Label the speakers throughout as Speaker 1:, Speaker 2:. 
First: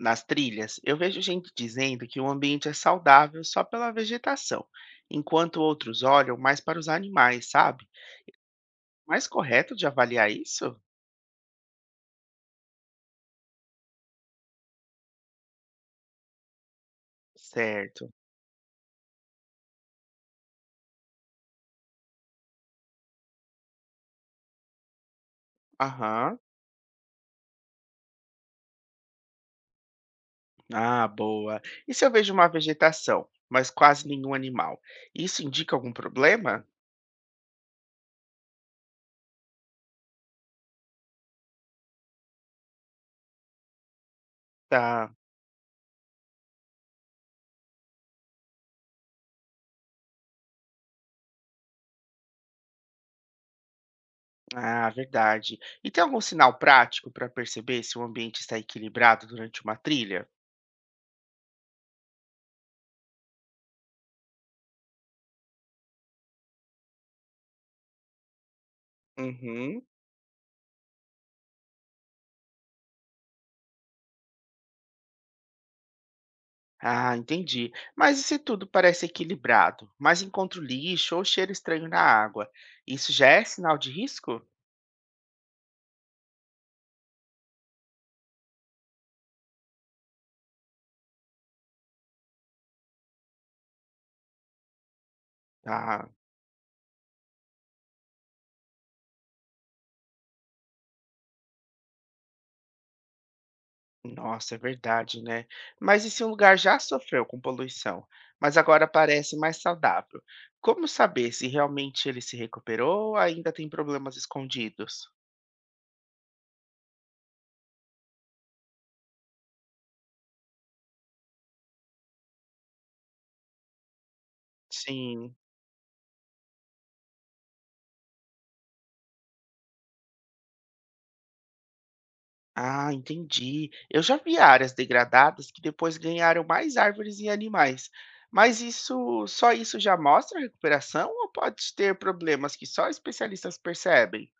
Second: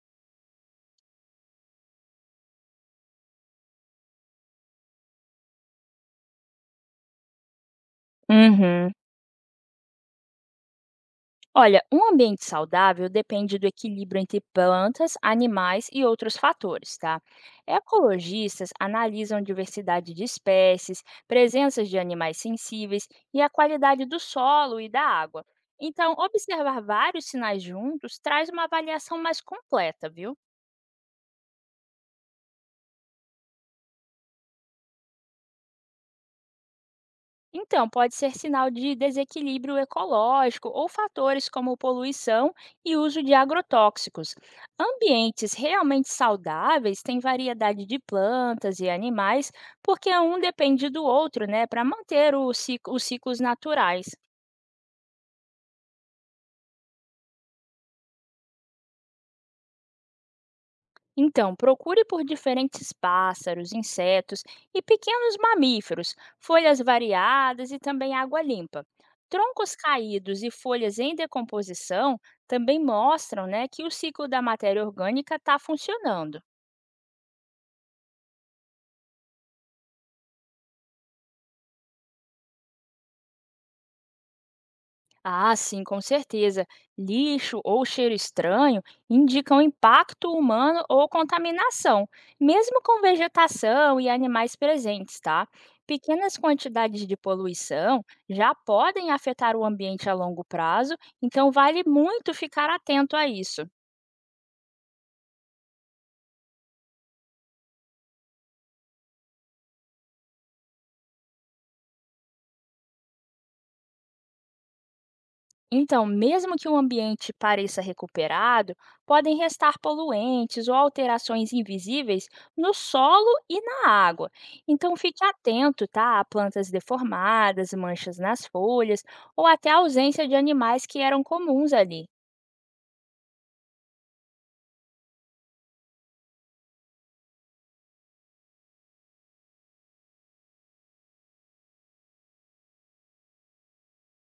Speaker 1: Nas trilhas, eu vejo gente dizendo que o ambiente é saudável só pela vegetação, enquanto outros olham mais para os animais, sabe?
Speaker 2: Uhum.
Speaker 1: Mais correto de avaliar isso?
Speaker 2: Olha, um ambiente saudável depende do equilíbrio entre plantas, animais e outros fatores, tá?
Speaker 1: Certo.
Speaker 2: Ecologistas analisam diversidade de espécies, presenças de animais sensíveis e a qualidade do solo e da água. Então,
Speaker 1: Aham.
Speaker 2: observar vários sinais juntos traz uma avaliação mais completa, viu?
Speaker 1: Ah, boa. E se eu vejo uma vegetação, mas quase nenhum animal? Isso indica algum problema?
Speaker 2: Então, pode ser sinal de desequilíbrio ecológico ou fatores como poluição e uso de agrotóxicos.
Speaker 1: Tá.
Speaker 2: Ambientes realmente saudáveis têm variedade de plantas e animais, porque um depende do outro, né, para manter o os ciclos naturais.
Speaker 1: Ah, verdade. E tem algum sinal prático para perceber se o ambiente está equilibrado durante uma trilha?
Speaker 2: Então, procure por diferentes pássaros, insetos e pequenos mamíferos, folhas variadas e também água limpa. Troncos
Speaker 1: Uhum.
Speaker 2: caídos e folhas em decomposição também mostram, né, que o ciclo da matéria orgânica está funcionando.
Speaker 1: Ah, entendi. Mas e se tudo parece equilibrado, mas encontro lixo ou cheiro estranho na água? Isso já é sinal de risco?
Speaker 2: Ah, sim, com certeza. Lixo ou cheiro estranho indicam impacto humano ou contaminação, mesmo com vegetação e animais presentes, tá?
Speaker 1: Ah,
Speaker 2: Pequenas quantidades de poluição já podem afetar o ambiente a longo prazo, então vale muito ficar atento a isso.
Speaker 1: nossa, é verdade, né? Mas e se um lugar já sofreu com poluição, mas agora parece mais saudável? Como saber se realmente ele se recuperou ou ainda tem problemas escondidos?
Speaker 2: Então, mesmo que o ambiente pareça recuperado, podem restar poluentes ou alterações invisíveis no solo e na água. Então, fique
Speaker 1: Sim.
Speaker 2: atento, tá, a plantas deformadas, manchas nas folhas ou até a ausência de animais que eram comuns ali.
Speaker 1: Ah, entendi. Eu já vi áreas degradadas que depois ganharam mais árvores e animais. Mas isso, só isso já mostra a recuperação ou pode ter problemas que só especialistas percebem?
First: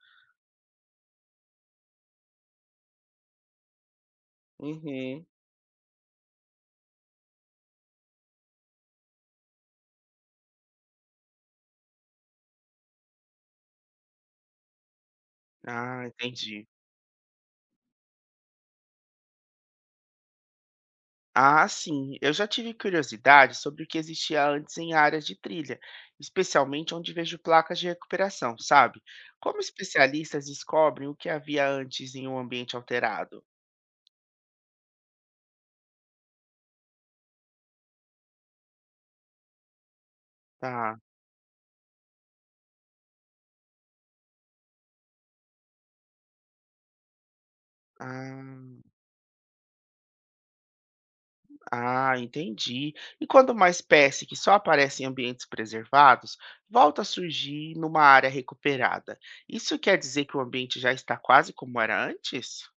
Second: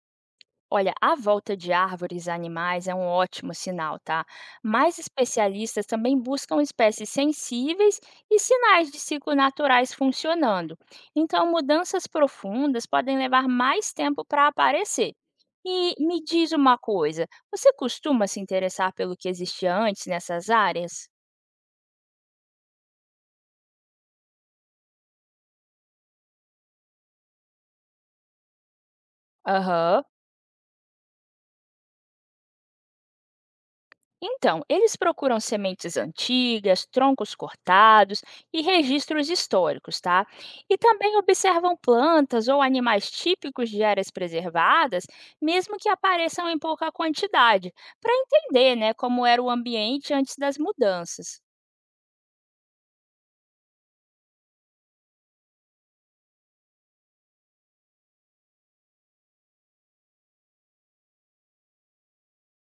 Speaker 2: Olha, a volta de árvores a animais é um ótimo sinal, tá? Mas
Speaker 1: Uhum.
Speaker 2: especialistas também buscam espécies sensíveis e sinais de ciclo naturais funcionando. Então, mudanças profundas podem levar mais tempo para aparecer. E
Speaker 1: Ah,
Speaker 2: me diz
Speaker 1: entendi.
Speaker 2: uma coisa, você costuma se interessar pelo que existia antes nessas áreas?
Speaker 1: Ah, sim. Eu já tive curiosidade sobre o que existia antes em áreas de trilha, especialmente onde vejo placas de recuperação, sabe? Como
Speaker 2: Aham.
Speaker 1: especialistas descobrem o que havia antes em um ambiente alterado?
Speaker 2: Então, eles procuram sementes antigas, troncos cortados e registros históricos, tá? E
Speaker 1: Tá.
Speaker 2: também observam plantas ou animais típicos de áreas preservadas, mesmo que apareçam em pouca quantidade, para
Speaker 1: Ah.
Speaker 2: entender, né, como era o ambiente antes das mudanças.
Speaker 1: Ah, entendi. E quando uma espécie que só aparece em ambientes preservados volta a surgir numa área recuperada, isso quer dizer que o ambiente já está quase como era antes?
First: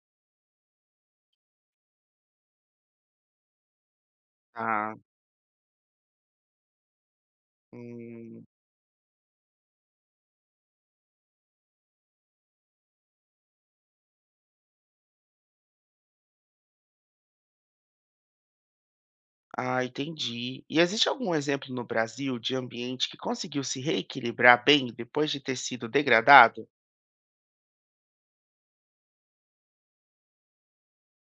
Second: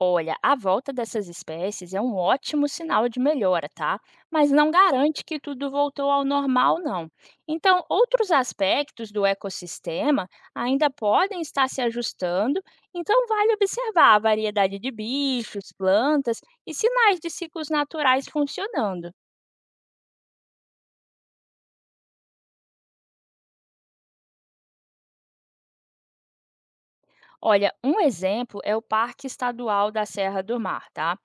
Speaker 2: Olha, a volta dessas espécies é um ótimo sinal de melhora, tá? Mas não
Speaker 1: Ah,
Speaker 2: garante que tudo voltou ao normal, não. Então, outros
Speaker 1: hum,
Speaker 2: aspectos do ecossistema ainda podem estar se ajustando, então vale observar a variedade de bichos, plantas e sinais de ciclos naturais funcionando.
Speaker 1: ah, entendi. E existe algum exemplo no Brasil de ambiente que conseguiu se reequilibrar bem depois de ter sido degradado?
Speaker 2: Olha, um exemplo é o Parque Estadual da Serra do Mar, tá?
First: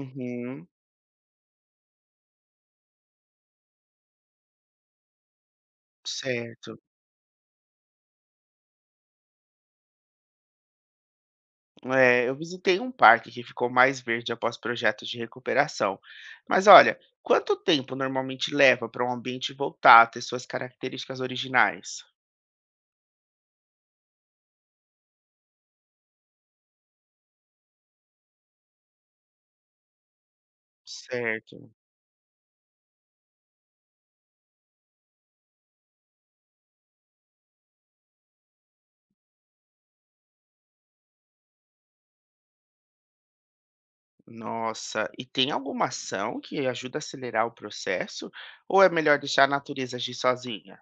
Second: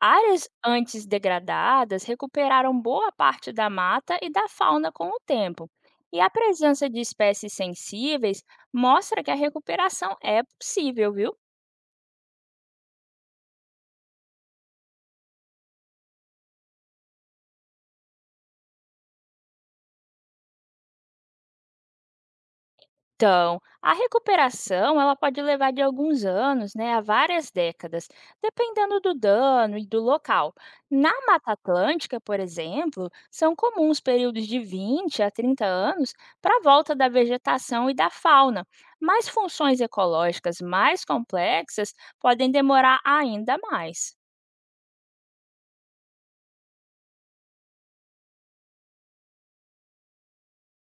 Speaker 2: Áreas antes degradadas recuperaram boa parte da mata e da fauna com o tempo, e a
Speaker 1: certo.
Speaker 2: presença de espécies sensíveis mostra que a recuperação é possível, viu?
Speaker 1: É, eu visitei um parque que ficou mais verde após projetos de recuperação. Mas olha, quanto tempo normalmente leva para um ambiente voltar a ter suas características originais?
Speaker 2: Então, a recuperação ela pode levar de alguns anos, né, a várias décadas, dependendo do dano e do local. Na Mata
Speaker 1: Certo.
Speaker 2: Atlântica, por exemplo, são comuns períodos de 20 a 30 anos para a volta da vegetação e da fauna, mas funções ecológicas mais complexas podem demorar ainda mais.
Speaker 1: Nossa, e tem alguma ação que ajuda a acelerar o processo? Ou é melhor deixar a natureza agir sozinha?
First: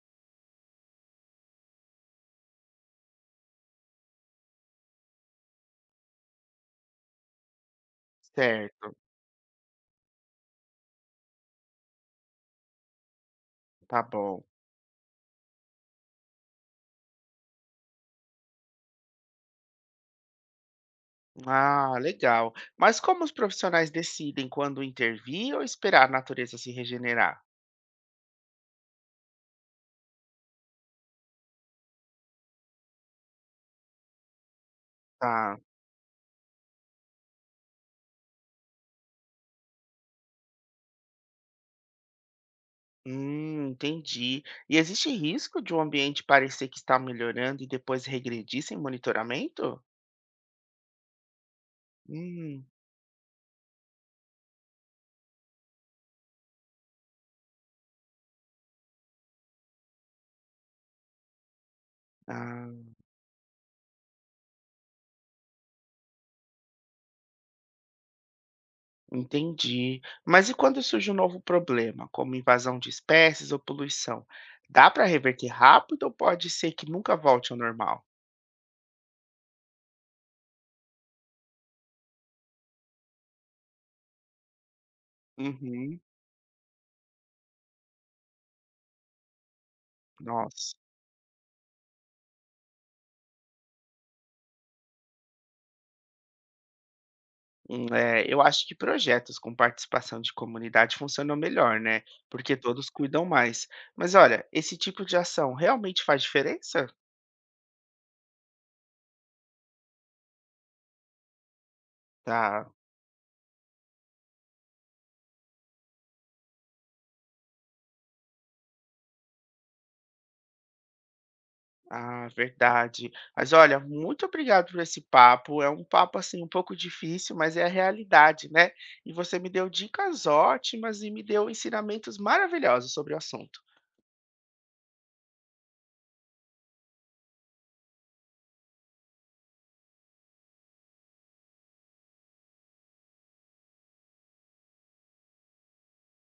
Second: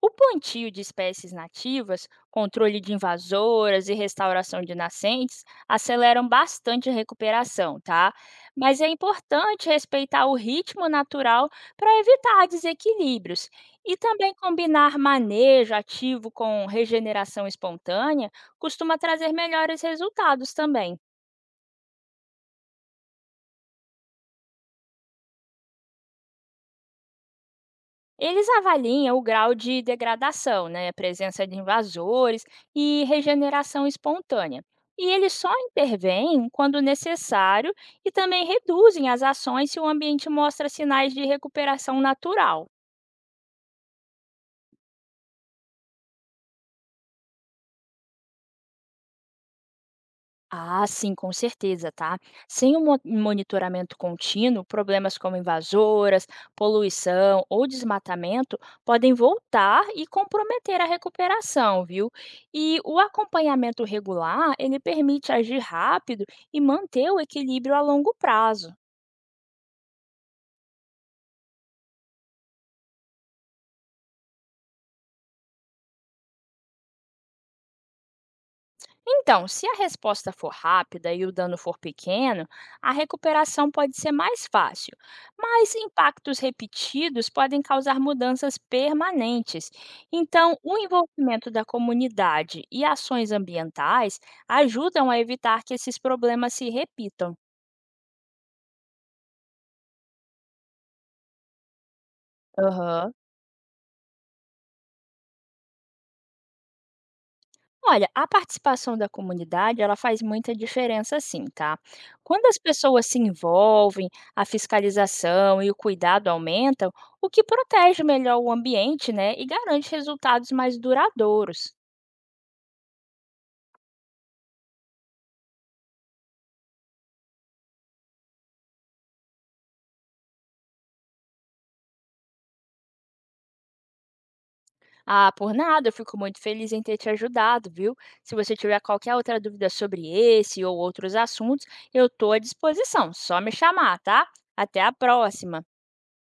Speaker 2: O plantio de espécies nativas, controle de invasoras e restauração de nascentes aceleram bastante a recuperação, tá? Mas é
Speaker 1: Certo,
Speaker 2: importante respeitar o ritmo natural para evitar desequilíbrios, e
Speaker 1: tá
Speaker 2: também
Speaker 1: bom.
Speaker 2: combinar manejo ativo com regeneração espontânea costuma trazer melhores resultados também.
Speaker 1: Ah, legal. Mas como os profissionais decidem quando intervir ou esperar a natureza se regenerar?
Speaker 2: Eles avaliam o grau de degradação, né, presença de invasores e regeneração espontânea. E eles só
Speaker 1: Tá.
Speaker 2: intervêm quando necessário e também reduzem as ações se o ambiente mostra sinais de recuperação natural.
Speaker 1: Entendi. E existe risco de o ambiente parecer que está melhorando e depois regredir sem monitoramento?
Speaker 2: Ah, sim, com certeza, tá?
Speaker 1: Hum,
Speaker 2: Sem um monitoramento contínuo, problemas como invasoras, poluição ou desmatamento podem voltar e comprometer a recuperação, viu? E
Speaker 1: ah,
Speaker 2: o acompanhamento regular, ele permite agir rápido e manter o equilíbrio a longo prazo.
Speaker 1: entendi. Mas e quando surge um novo problema, como invasão de espécies ou poluição? Dá para reverter rápido ou pode ser que nunca volte ao normal?
Speaker 2: Então, se a resposta for rápida e o dano for pequeno, a recuperação pode ser mais fácil, mas
Speaker 1: Uhum,
Speaker 2: impactos repetidos podem causar mudanças permanentes. Então,
Speaker 1: nossa.
Speaker 2: o envolvimento da comunidade e ações ambientais ajudam a evitar que esses problemas se repitam.
Speaker 1: É, eu acho que projetos com participação de comunidade funcionam melhor, né? Porque todos
Speaker 2: Aham.
Speaker 1: cuidam mais. Mas olha, esse tipo de ação realmente faz diferença?
Speaker 2: Olha, a participação da comunidade, ela faz muita diferença sim, tá? Quando as
Speaker 1: Tá,
Speaker 2: pessoas se envolvem, a fiscalização e o cuidado aumentam, o que protege melhor o ambiente, né? E garante resultados mais duradouros.
Speaker 1: ah, verdade. Mas olha, muito obrigado por esse papo. É um papo assim um pouco difícil, mas é a realidade, né? E você me deu dicas ótimas e me deu ensinamentos maravilhosos sobre o assunto.
Speaker 2: Ah, por nada, eu fico muito feliz em ter te ajudado, viu? Se você tiver qualquer outra dúvida sobre esse ou outros assuntos, eu estou à disposição. Só me chamar, tá? Até a próxima!